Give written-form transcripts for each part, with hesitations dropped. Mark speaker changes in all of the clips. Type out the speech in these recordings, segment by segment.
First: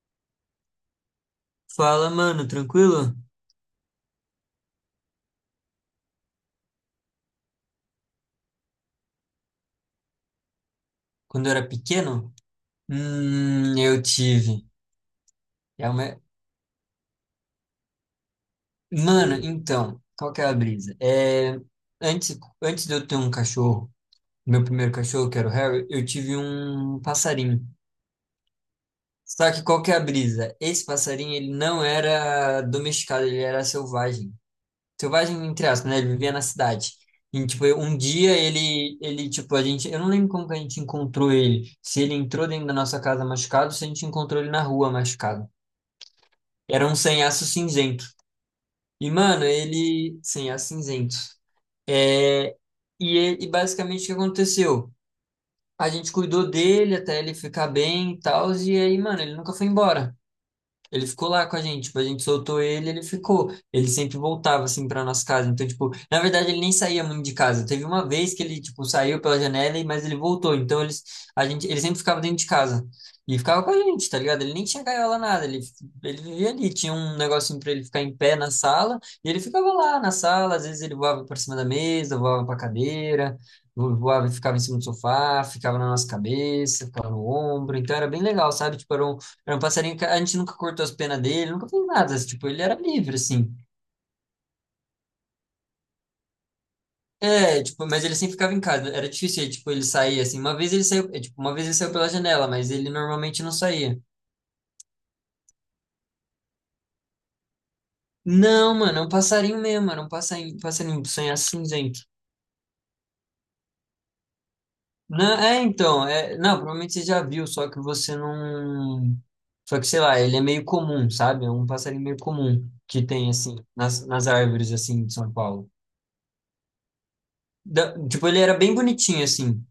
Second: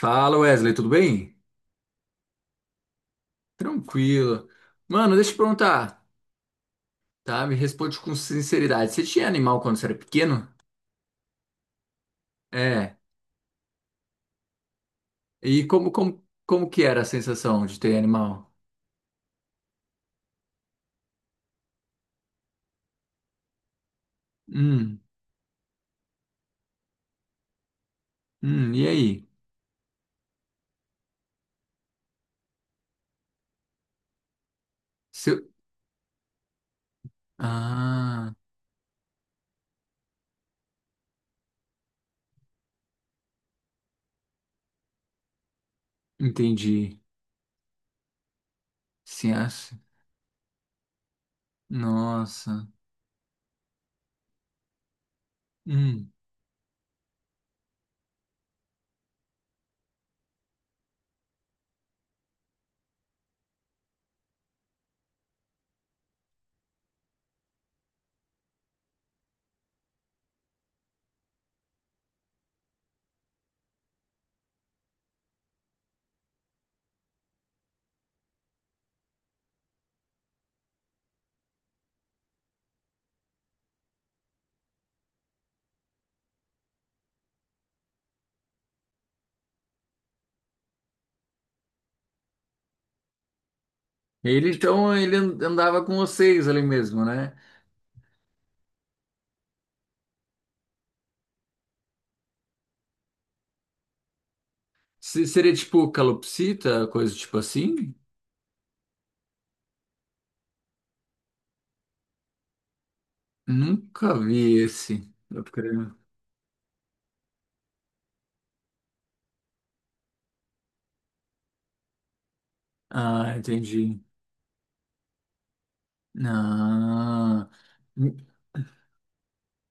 Speaker 1: Fala Wesley, tudo bem?
Speaker 2: Fala, mano, tranquilo?
Speaker 1: Tranquilo. Mano, deixa eu te perguntar, tá? Me responde com sinceridade. Você tinha animal quando você era pequeno?
Speaker 2: Quando eu era pequeno,
Speaker 1: É.
Speaker 2: eu tive.
Speaker 1: E
Speaker 2: É uma...
Speaker 1: como que era a sensação de ter animal?
Speaker 2: Mano, então, qual que é a brisa? Antes de eu ter um cachorro, meu primeiro
Speaker 1: Hum,
Speaker 2: cachorro, que era o Harry, eu tive um passarinho.
Speaker 1: e aí?
Speaker 2: Só que qual que é a brisa? Esse passarinho, ele não era domesticado, ele era selvagem.
Speaker 1: Seu...
Speaker 2: Selvagem, entre aspas, né? Ele vivia na cidade. E, tipo, um
Speaker 1: Ah,
Speaker 2: dia ele, tipo, a gente, eu não lembro como que a gente encontrou ele. Se ele entrou dentro da nossa casa machucado, se a gente encontrou ele na rua machucado. Era um
Speaker 1: entendi.
Speaker 2: sanhaço cinzento. E,
Speaker 1: Sim,
Speaker 2: mano,
Speaker 1: acho.
Speaker 2: ele, sanhaço cinzento. É.
Speaker 1: Nossa.
Speaker 2: E basicamente o que aconteceu? A gente
Speaker 1: Hum.
Speaker 2: cuidou dele até ele ficar bem e tal, e aí, mano, ele nunca foi embora. Ele ficou lá com a gente, tipo, a gente soltou ele, ele ficou. Ele sempre voltava assim para nossa casa. Então, tipo, na verdade ele nem saía muito de casa. Teve uma vez que ele, tipo, saiu pela janela, mas ele voltou. Então, eles, a gente, ele sempre ficava dentro de casa. E ficava com a gente, tá ligado? Ele nem tinha gaiola nada, ele vivia ali, tinha um negocinho para ele ficar em pé na sala, e ele ficava lá na sala, às vezes ele voava para cima da mesa, voava para cadeira, voava e ficava em cima do sofá, ficava na nossa cabeça, ficava no ombro, então era bem legal, sabe? Tipo, era um passarinho que a gente nunca cortou as penas dele, nunca fez nada, assim, tipo, ele era livre, assim.
Speaker 1: Então, ele andava com vocês ali mesmo, né?
Speaker 2: É, tipo, mas ele sempre ficava em casa, era difícil, tipo, ele sair, assim, uma vez ele saiu, é, tipo, uma vez ele saiu pela janela, mas ele normalmente não saía.
Speaker 1: Seria tipo calopsita, coisa tipo assim?
Speaker 2: Não, mano, é um passarinho mesmo, era um passarinho, passarinho sonhar cinzento.
Speaker 1: Nunca vi esse.
Speaker 2: Não,
Speaker 1: Eu
Speaker 2: é,
Speaker 1: creio.
Speaker 2: então, é, não, provavelmente você já viu, só que você não. Só que, sei lá, ele é meio comum, sabe? É um passarinho meio comum que tem,
Speaker 1: Ah,
Speaker 2: assim,
Speaker 1: entendi.
Speaker 2: nas árvores, assim, de São Paulo.
Speaker 1: Ah,
Speaker 2: Tipo,
Speaker 1: m-
Speaker 2: ele era bem bonitinho, assim.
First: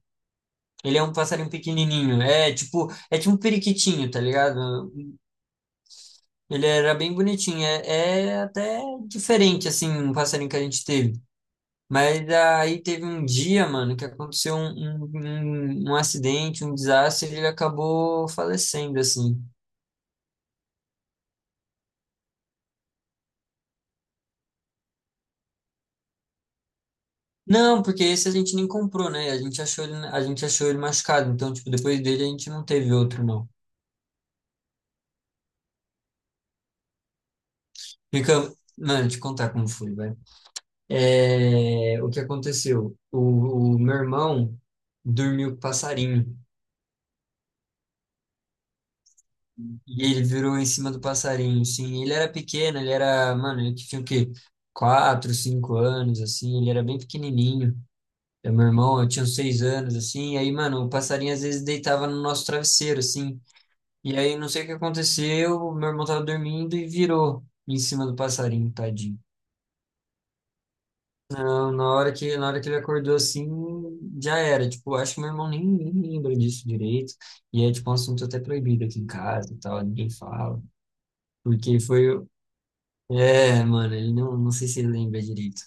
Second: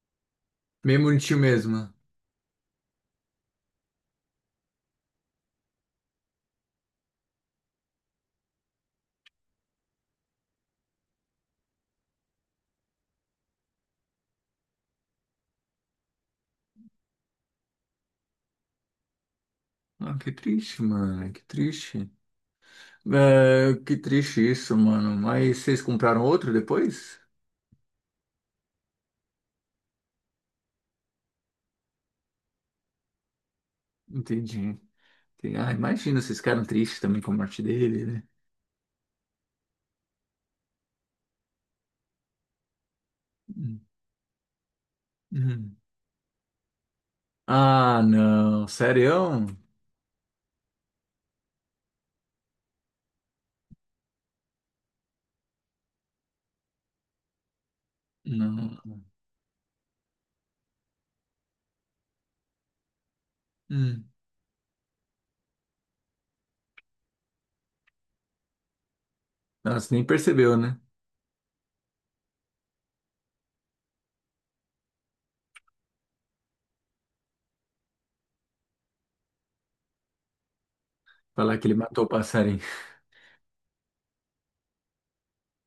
Speaker 2: Ele
Speaker 1: Meio
Speaker 2: é um
Speaker 1: bonitinho
Speaker 2: passarinho
Speaker 1: mesmo.
Speaker 2: pequenininho. É tipo um periquitinho, tá ligado? Ele era bem bonitinho. É até diferente, assim, um passarinho que a gente teve. Mas aí teve um dia, mano, que aconteceu um, um acidente, um desastre, e ele acabou falecendo, assim.
Speaker 1: Ah, que triste, mano, que triste. É, que triste isso, mano. Mas vocês compraram outro depois?
Speaker 2: Não, porque esse a gente nem comprou, né? A gente achou ele, a gente achou ele machucado. Então, tipo, depois dele a gente não teve outro, não.
Speaker 1: Entendi. Entendi. Ah, imagina, vocês ficaram tristes também com a morte dele, né?
Speaker 2: Fica, mano, te contar como foi, vai. É, o que aconteceu? O
Speaker 1: Hum,
Speaker 2: meu irmão dormiu com o
Speaker 1: hum.
Speaker 2: passarinho
Speaker 1: Ah, não, sério?
Speaker 2: e ele virou em cima do passarinho. Sim, ele era pequeno, ele era, mano, ele tinha o quê? 4, 5 anos, assim, ele era bem pequenininho. É meu irmão,
Speaker 1: Não.
Speaker 2: eu tinha uns 6 anos, assim, e aí, mano, o passarinho às vezes deitava no nosso travesseiro, assim.
Speaker 1: Hum.
Speaker 2: E aí, não sei o que aconteceu, meu irmão tava dormindo e virou em cima do passarinho, tadinho.
Speaker 1: Nossa, nem percebeu, né?
Speaker 2: Na hora que ele acordou assim, já era. Tipo, acho que meu irmão nem lembra disso direito. E é, tipo, um assunto até proibido aqui em casa e tal, ninguém fala.
Speaker 1: Falar que ele
Speaker 2: Porque
Speaker 1: matou o
Speaker 2: foi.
Speaker 1: passarinho.
Speaker 2: É, mano, ele não, não sei se ele lembra direito.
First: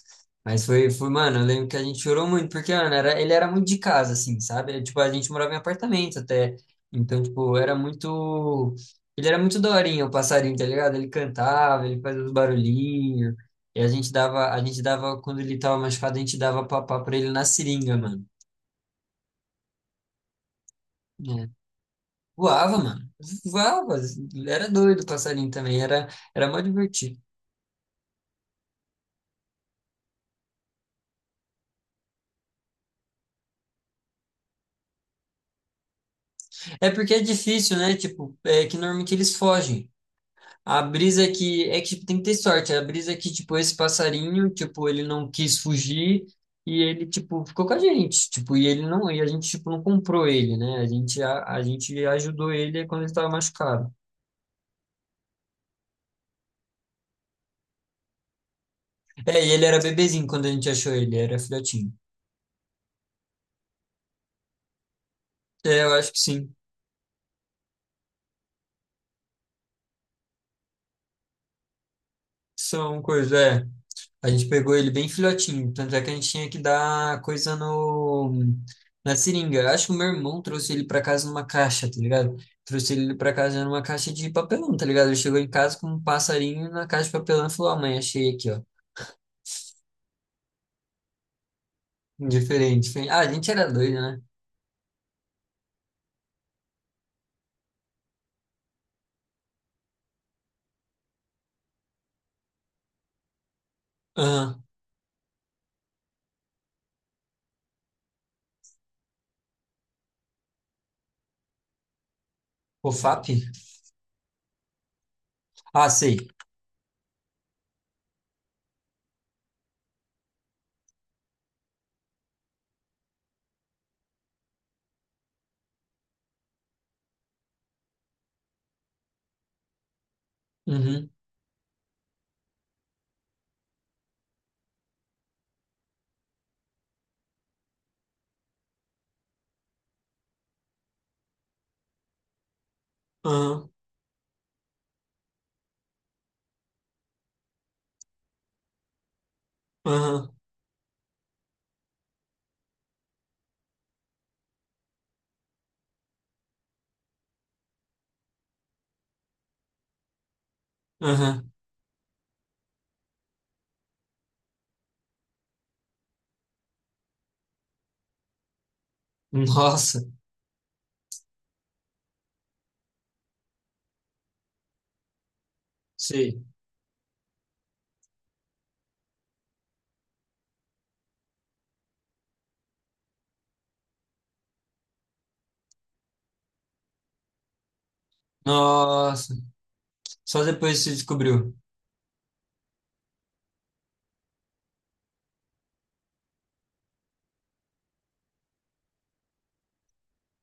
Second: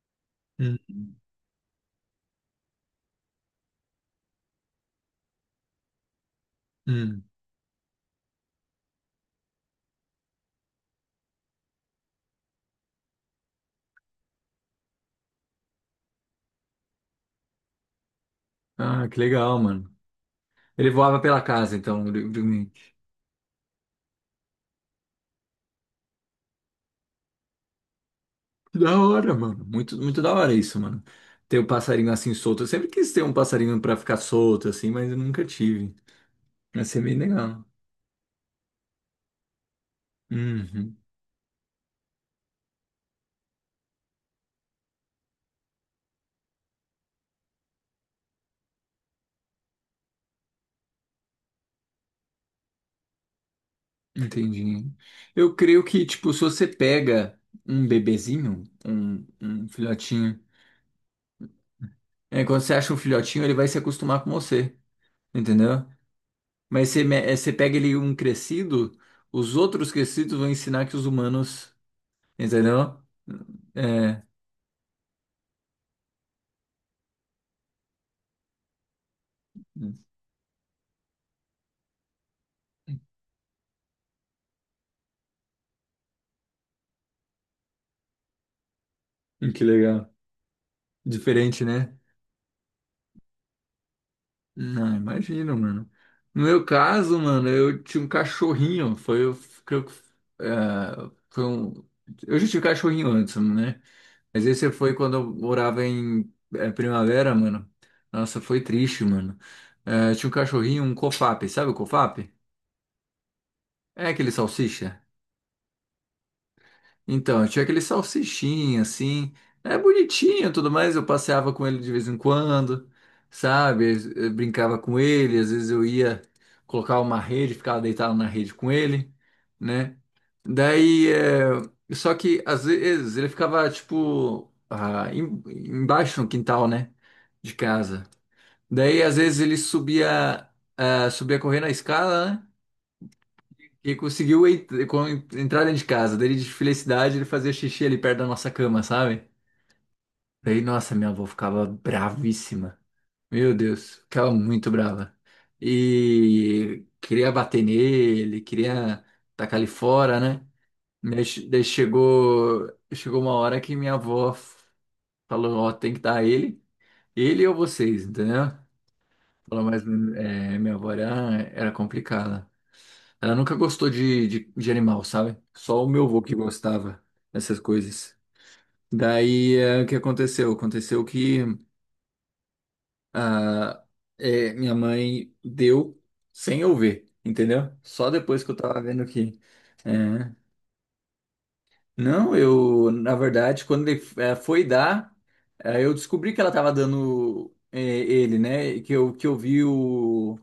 Speaker 2: Mas
Speaker 1: Hum,
Speaker 2: foi, foi, mano, eu lembro que a gente chorou muito, porque, mano, ele era muito de casa, assim, sabe? Era, tipo, a gente morava em apartamento até. Então,
Speaker 1: hum.
Speaker 2: tipo, era muito. Ele era muito daorinha, o passarinho, tá ligado? Ele cantava, ele fazia os barulhinhos. E quando ele tava machucado, a gente dava papá pra ele na seringa, mano.
Speaker 1: Ah, que legal, mano. Ele voava pela
Speaker 2: É.
Speaker 1: casa, então,
Speaker 2: Voava,
Speaker 1: livremente.
Speaker 2: mano. Voava. Era doido o passarinho também, era mó divertido.
Speaker 1: Que da hora, mano. Muito, muito da hora isso, mano. Ter o passarinho assim solto. Eu sempre quis ter um passarinho pra ficar solto, assim, mas eu nunca tive. Vai
Speaker 2: É
Speaker 1: ser
Speaker 2: porque
Speaker 1: bem
Speaker 2: é
Speaker 1: legal.
Speaker 2: difícil, né? Tipo, é que normalmente eles fogem. A
Speaker 1: Uhum,
Speaker 2: brisa que é que tipo, tem que ter sorte. A brisa que, tipo, esse passarinho, tipo, ele não quis fugir e ele, tipo, ficou com a gente. Tipo, e ele não, e a gente, tipo, não comprou ele, né? A gente ajudou ele quando ele estava machucado.
Speaker 1: entendi. Eu creio que, tipo, se você pega um bebezinho, um,
Speaker 2: É, e ele
Speaker 1: um
Speaker 2: era bebezinho
Speaker 1: filhotinho,
Speaker 2: quando a gente achou ele, era filhotinho.
Speaker 1: é, quando você acha um filhotinho, ele vai se acostumar com você,
Speaker 2: É,
Speaker 1: entendeu?
Speaker 2: eu acho que sim.
Speaker 1: Mas você pega ele um crescido, os outros crescidos vão ensinar que os humanos, entendeu?
Speaker 2: São coisas, é.
Speaker 1: É,
Speaker 2: A gente pegou ele bem filhotinho, tanto é que a gente tinha que dar coisa no na seringa. Eu acho que o
Speaker 1: hum,
Speaker 2: meu irmão trouxe ele pra casa numa caixa, tá ligado? Trouxe ele pra casa numa caixa de papelão, tá ligado? Ele chegou em casa com um passarinho na caixa de papelão e falou: "Ah, mãe, achei aqui, ó.
Speaker 1: que legal. Diferente, né?
Speaker 2: Diferente, diferente." Ah, a gente era doido, né?
Speaker 1: Não, imagina, mano. No meu caso, mano, eu tinha um cachorrinho. Foi, eu creio que, foi um. Eu já tive cachorrinho antes, né? Mas
Speaker 2: Aham.
Speaker 1: esse foi quando eu morava em Primavera, mano. Nossa, foi triste, mano. É, tinha um cachorrinho, um cofap, sabe o cofap?
Speaker 2: O FAP?
Speaker 1: É aquele salsicha?
Speaker 2: Ah, sei.
Speaker 1: Então, tinha aquele salsichinho, assim. É bonitinho e tudo mais. Eu passeava com ele de vez em quando, sabe? Eu brincava com ele. Às vezes eu ia colocar uma rede, ficava deitado na rede com ele, né? Daí,
Speaker 2: Uhum.
Speaker 1: só que às vezes ele ficava, tipo, embaixo no quintal, né? De casa. Daí, às vezes ele subia correndo a escada, né?
Speaker 2: Aham.
Speaker 1: Que conseguiu entrar dentro de casa. Daí, de felicidade, ele fazia xixi ali perto da nossa cama, sabe?
Speaker 2: Aham.
Speaker 1: Daí, nossa, minha avó ficava bravíssima. Meu Deus, ficava muito brava. E queria bater nele, queria tacar ele fora, né? Daí che-
Speaker 2: Aham.
Speaker 1: daí chegou, chegou uma hora que minha avó falou, ó, tem que dar ele, ele ou vocês, entendeu? Falou, mas
Speaker 2: Nossa.
Speaker 1: minha avó era complicada. Ela nunca gostou de animal, sabe? Só o meu avô que
Speaker 2: Sei.
Speaker 1: gostava dessas coisas. Daí, o que aconteceu? Aconteceu que ah, minha mãe deu sem eu ver, entendeu? Só depois que eu tava vendo
Speaker 2: Nossa.
Speaker 1: que. É.
Speaker 2: Só depois você descobriu.
Speaker 1: Não, eu, na verdade, quando ele foi dar, eu descobri que ela tava dando ele, né? Que eu vi o.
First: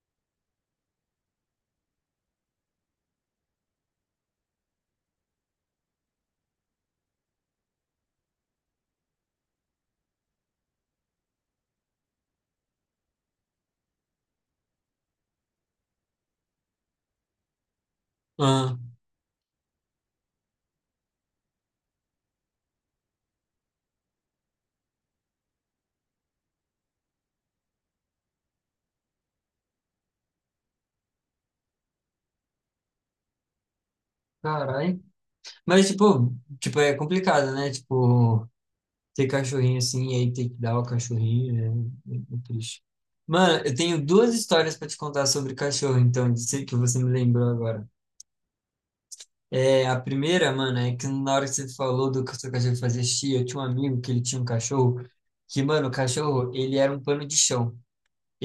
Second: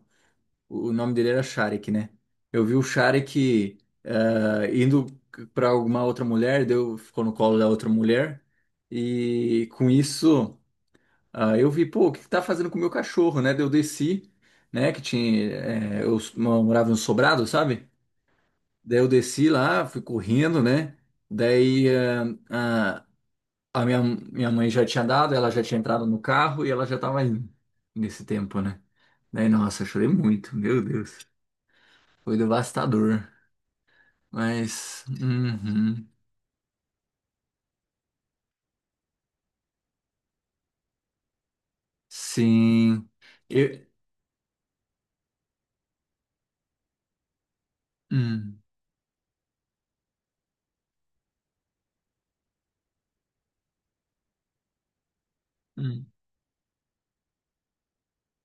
Speaker 1: O nome dele era Sharik, né? Eu vi o Sharik indo para alguma outra mulher, deu, ficou no colo da outra mulher, e com isso eu vi, pô, o que que tá fazendo com o meu cachorro, né? Daí eu desci, né? Que tinha, eh, eu s- morava em um sobrado, sabe?
Speaker 2: Aham.
Speaker 1: Daí eu desci lá, fui correndo, né? Daí ah, a minha mãe já tinha dado, ela já tinha entrado no carro e ela já tava indo nesse tempo, né? Daí, nossa, eu chorei muito, meu Deus. Foi devastador.
Speaker 2: Caralho.
Speaker 1: Mas.
Speaker 2: Mas,
Speaker 1: Uhum,
Speaker 2: tipo, é complicado, né? Tipo, ter cachorrinho assim, e aí ter que dar o cachorrinho, é triste.
Speaker 1: sim.
Speaker 2: Mano, eu
Speaker 1: Eu,
Speaker 2: tenho duas histórias pra te contar sobre cachorro, então, de ser que você me lembrou agora.
Speaker 1: hum,
Speaker 2: É, a primeira, mano, é que na hora que você falou do que o seu cachorro fazia xixi, eu tinha um amigo que ele tinha um cachorro, que, mano, o
Speaker 1: hum.
Speaker 2: cachorro, ele era um pano de chão.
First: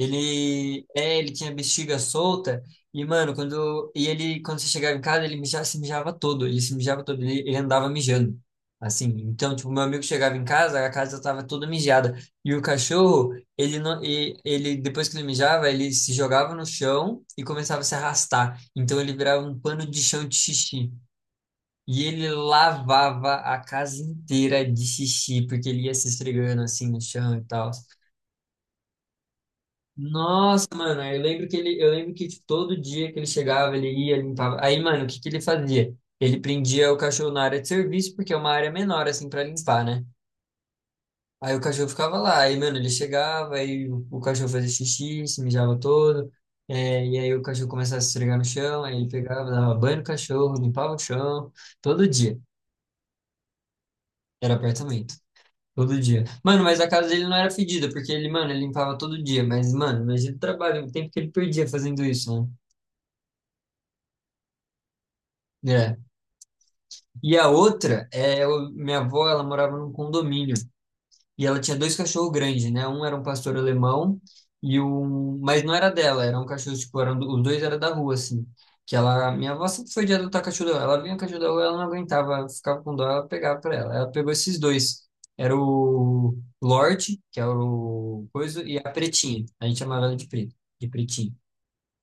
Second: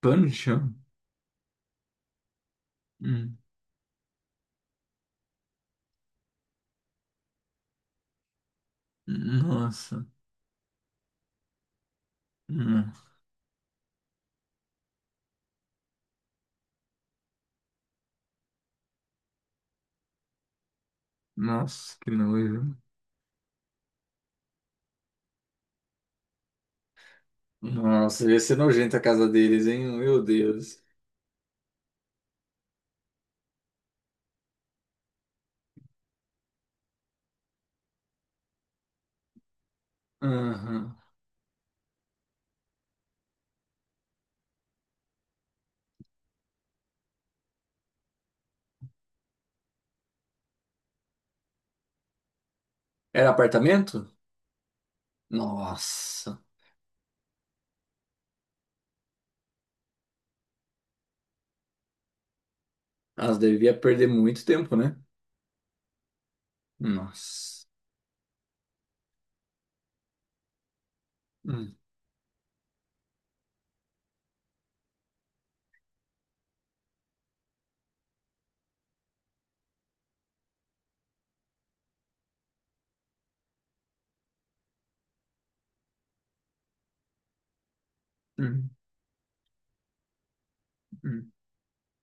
Speaker 1: Pano de chão?
Speaker 2: é, ele tinha bexiga solta e, mano,
Speaker 1: Hum,
Speaker 2: quando, e ele, quando você chegava em casa, ele mijava, se mijava todo, ele se mijava todo, ele andava mijando, assim. Então, tipo, meu amigo
Speaker 1: nossa.
Speaker 2: chegava em casa, a casa tava toda mijada. E o
Speaker 1: Hum,
Speaker 2: cachorro, ele não, e, ele, depois que ele mijava, ele se jogava no chão e começava a se arrastar. Então, ele virava um pano de chão de xixi.
Speaker 1: nossa,
Speaker 2: E
Speaker 1: que
Speaker 2: ele
Speaker 1: nojo.
Speaker 2: lavava a casa inteira de xixi, porque ele ia se esfregando, assim, no chão e tal.
Speaker 1: Nossa, ia ser nojento a casa deles, hein? Meu
Speaker 2: Nossa,
Speaker 1: Deus.
Speaker 2: mano, eu lembro que tipo, todo dia que ele chegava, ele ia, limpava. Aí, mano, o que que ele fazia? Ele prendia o cachorro na área de serviço, porque é uma área menor, assim, pra limpar, né?
Speaker 1: Aham.
Speaker 2: Aí o cachorro ficava lá, aí, mano, ele chegava, aí o cachorro fazia xixi, se mijava todo, é, e aí o cachorro começava a se esfregar no chão, aí ele pegava, dava banho no cachorro, limpava o chão, todo dia.
Speaker 1: Era apartamento?
Speaker 2: Era apartamento, todo dia.
Speaker 1: Nossa.
Speaker 2: Mano, mas a casa dele não era fedida, porque ele, mano, ele limpava todo dia, mas, mano, imagina o trabalho, o tempo que ele perdia fazendo isso,
Speaker 1: Elas devia perder muito tempo, né?
Speaker 2: né? É. E a
Speaker 1: Nossa.
Speaker 2: outra, é, minha avó, ela morava num condomínio e ela
Speaker 1: Hum,
Speaker 2: tinha dois cachorros grandes, né? Um era um pastor alemão e um, mas não era dela, era um cachorro tipo, eram, os dois eram da rua assim. Que ela, minha avó sempre foi de adotar cachorro da rua. Ela vinha o cachorro da rua, ela não aguentava, ficava com dó, ela pegava pra ela. Ela pegou esses dois. Era o Lorde, que era o coisa,
Speaker 1: hum,
Speaker 2: e a Pretinha. A gente chamava ela de Preta, de
Speaker 1: hum.
Speaker 2: Pretinha.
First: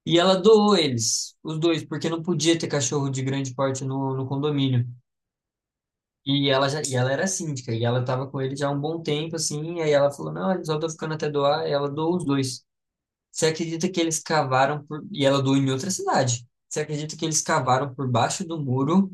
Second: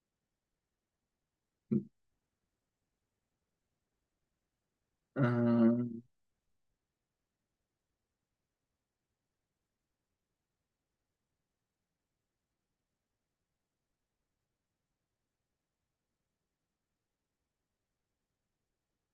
Speaker 2: E ela doou eles, os
Speaker 1: Hum.
Speaker 2: dois, porque não podia ter cachorro de grande porte no condomínio.
Speaker 1: Ah,
Speaker 2: E ela era síndica, e ela tava com ele já há um bom tempo, assim, e aí ela falou, não, eles só estão ficando até doar, e ela doou os dois. Você acredita que eles cavaram por... E ela doou em outra cidade. Você acredita que eles cavaram por baixo do muro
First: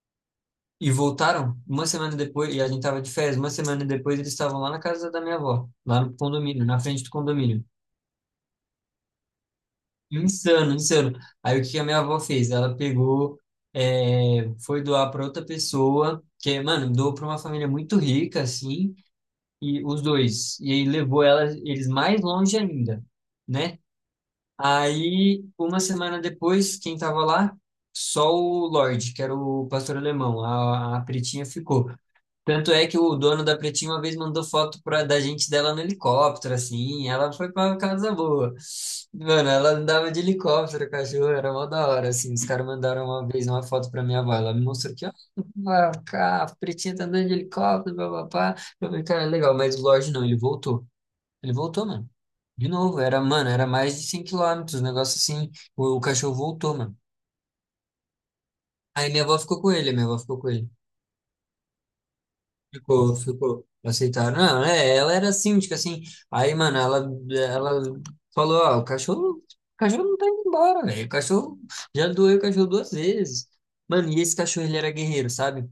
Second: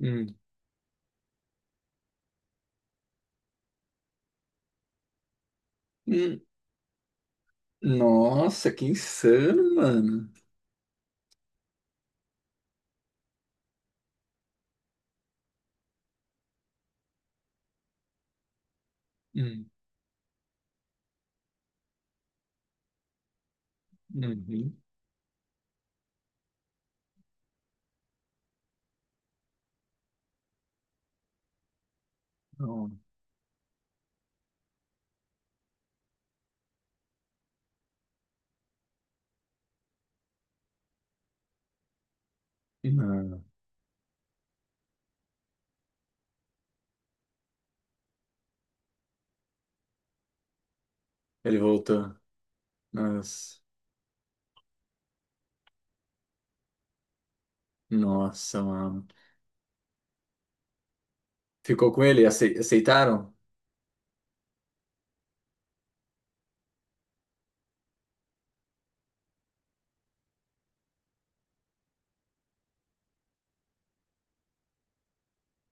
Speaker 1: hum,
Speaker 2: e voltaram? Uma semana depois, e a gente tava de férias, uma semana depois eles estavam lá na casa da minha avó, lá no
Speaker 1: hum.
Speaker 2: condomínio, na frente do condomínio.
Speaker 1: Nossa, que insano, mano.
Speaker 2: Insano, insano. Aí o que que a minha avó fez? Ela pegou, foi doar para outra pessoa, que, mano, doou para uma família muito rica, assim,
Speaker 1: Hum,
Speaker 2: e os dois. E aí levou ela, eles mais longe ainda, né?
Speaker 1: uhum.
Speaker 2: Aí, uma semana depois, quem tava lá? Só o Lorde, que era o pastor alemão. A Pretinha ficou. Tanto é
Speaker 1: Não,
Speaker 2: que o dono da Pretinha uma vez mandou foto pra, da gente dela no helicóptero, assim. Ela foi pra casa boa. Mano, ela andava de helicóptero, cachorro, era mó da hora, assim. Os caras
Speaker 1: e
Speaker 2: mandaram uma
Speaker 1: não.
Speaker 2: vez uma foto pra minha avó. Ela me mostrou que, ó, a Pretinha tá andando de helicóptero, papapá. Eu falei, cara, legal, mas o Lorde não, ele voltou. Ele
Speaker 1: Ele
Speaker 2: voltou, mano.
Speaker 1: voltou.
Speaker 2: De novo, era, mano,
Speaker 1: Nossa,
Speaker 2: era mais de 100 quilômetros, um negócio assim. O cachorro voltou, mano.
Speaker 1: nossa, mano.
Speaker 2: Aí minha avó ficou com ele, minha avó ficou com ele.
Speaker 1: Ficou com ele?
Speaker 2: Ficou,
Speaker 1: Aceitaram?
Speaker 2: ficou. Aceitaram. Não, é, ela era síndica, assim. Aí, mano, ela falou, ó, o cachorro não tá indo embora, velho. O cachorro já doeu o cachorro duas vezes. Mano, e esse cachorro, ele era guerreiro, sabe?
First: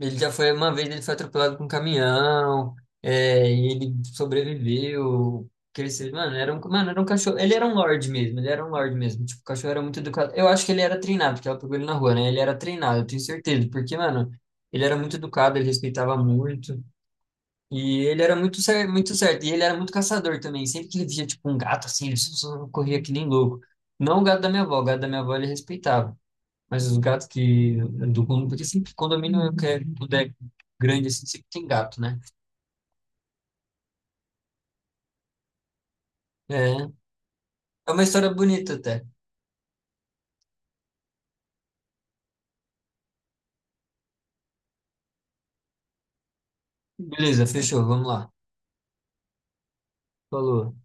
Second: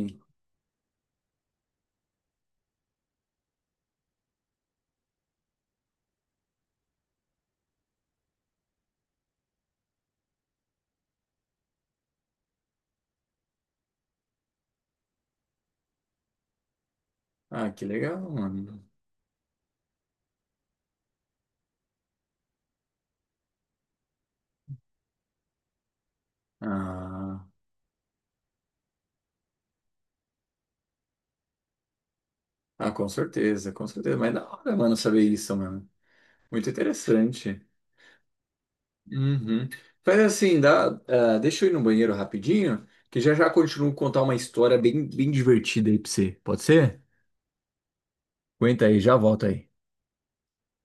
Speaker 2: Ele já foi uma vez, ele foi atropelado por um caminhão, e ele sobreviveu. Que ele cresceu, mano, era um cachorro. Ele era um lorde mesmo, ele era um lorde mesmo. Tipo, o cachorro era muito educado. Eu acho que ele era treinado, porque ela pegou ele na rua, né? Ele era treinado, eu tenho certeza, porque, mano, ele era muito educado, ele respeitava muito.
Speaker 1: Ah, que
Speaker 2: E
Speaker 1: legal,
Speaker 2: ele era muito
Speaker 1: mano.
Speaker 2: certo, muito certo. E ele era muito caçador também. Sempre que ele via, tipo, um gato assim, ele só corria que nem louco. Não o gato da minha avó, o gato da minha avó ele respeitava. Mas os gatos
Speaker 1: Ah,
Speaker 2: que do condomínio, porque sempre condomínio que tudo é grande assim, sempre tem gato, né?
Speaker 1: ah, com certeza, com certeza. Mas é da hora, mano, saber isso, mano. Muito
Speaker 2: É,
Speaker 1: interessante.
Speaker 2: é uma história bonita até.
Speaker 1: Uhum. Faz assim, dá, deixa eu ir no banheiro rapidinho, que já já continuo a contar uma história bem, bem divertida aí pra você. Pode ser?
Speaker 2: Beleza, fechou, vamos lá.
Speaker 1: Aguenta aí, já volto aí.
Speaker 2: Falou.